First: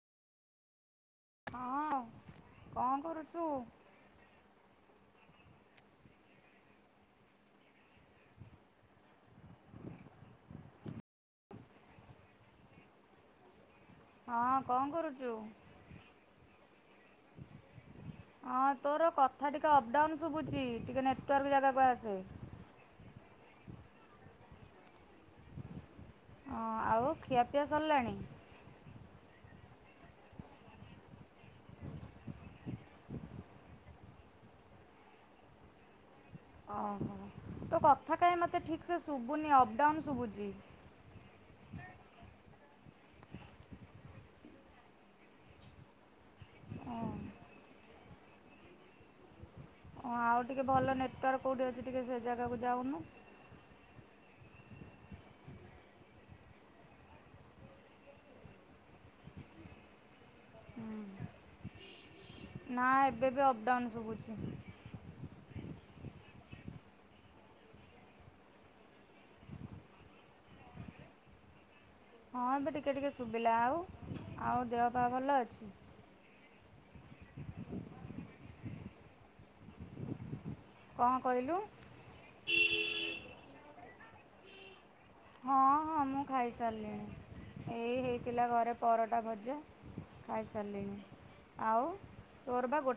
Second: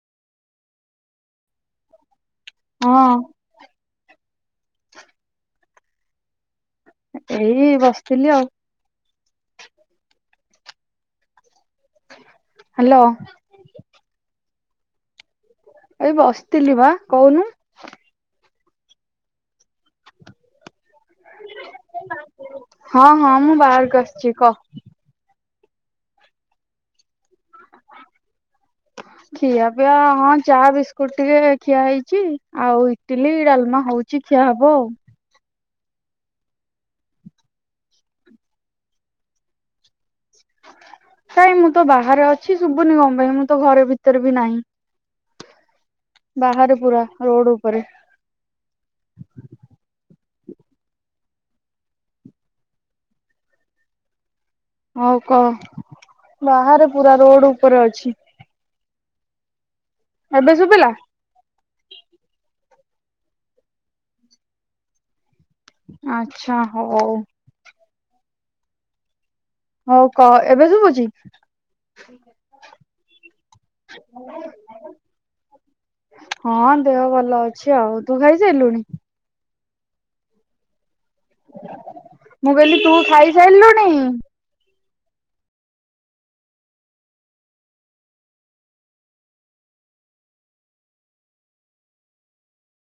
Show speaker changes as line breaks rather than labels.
ହଁ କଣ
ହଁ
କରୁଛୁ?
ଏଇ ବସିଥିଲି ଆଉ। ହ୍ୟାଲୋ।
ହଁ କଣ କରୁଛୁ?
ଏଇ ବସିଥିଲି ବା କହୁନୁ।
ହଁ ତୋର କଥା ଟିକେ ଅପଡାଉନ୍ ଶୁଭୁଛି ଟିକେ ନେଟୱାର୍କ ଜାଗାକୁ ଆସେ।
ହଁ ହଁ ମୁଁ ବାହାରକୁ ଆସିଛି କହ?
ହଁ ଆଉ ଖିଆପିଆ ସରିଲାଣି?
ଖିଆ ପିଆ ହଁ ଚା ବିସ୍କୁଟ ଟିକେ ଖିଆ ହେଇଛି। ଆଉ ଇଟିଲି ଡାଲମା ହଉ ହଉଚି ଖିଆ ହବ ଆଉ।
ଓହୋ ତ କଥା କାହି ମୋତେ ଠିକ୍ ସେ ଶୁଭୁନି ଅପ୍ ଡାଉନ୍ ଶୁଭୁଛି।
କାଇଁ ମୁଁ ତ ବାହାରେ ଅଛି ଶୁଭୁନି କଣ ପାଇଁ ମୁଁ ତ ଘର ଭିତରେ ବି ନାହିଁ। ବାହାରେ
ଓ
ପୁରା ରୋଡ ଉପରେ।
ହଁ ଆଉ ଟିକେ ଭଲ ନେଟୱାର୍କ କେଉଠି ଅଛି ଟିକେ ସେ ଜାଗାକୁ ଯାଉନୁ।
ହଉ କହ ବାହାରେ ପୁରା ରୋଡ ଉପରେ ଅଛି। ଏବେ ଶୁଭିଲା?
ନା ଏବେ ବି ଅପ ଡାଉନ୍ ଶୁଭୁଛି।
ଆଚ୍ଛା ହଉ। ହଉ କହ ଏବେ ଶୁଭୁଛି?
ହଁ ଏବେ ଟିକେ ଟିକେ ଶୁଭିଲା ଆଉ ଆଉ ଦେହ ପାଅ ଭଲ ଅଛି?
ହଁ ଦେହ ଭଲ ଅଛି ଆଉ ତୁ ଖାଇସାରିଲୁଣି?
କଣ କହିଲୁ?
ମୁଁ କହିଲି ତୁ ଖାଇସାରିଲୁଣି?
ହଁ ହଁ ମୁଁ ଖାଇସାରିଲିଣି। ଏଇ ହେଇଥିଲା ଘରେ ପରଟା ଭଜା ଖାଇସାରିଲିଣି। ଆଉ ତୋର ବା ଗୋଟେ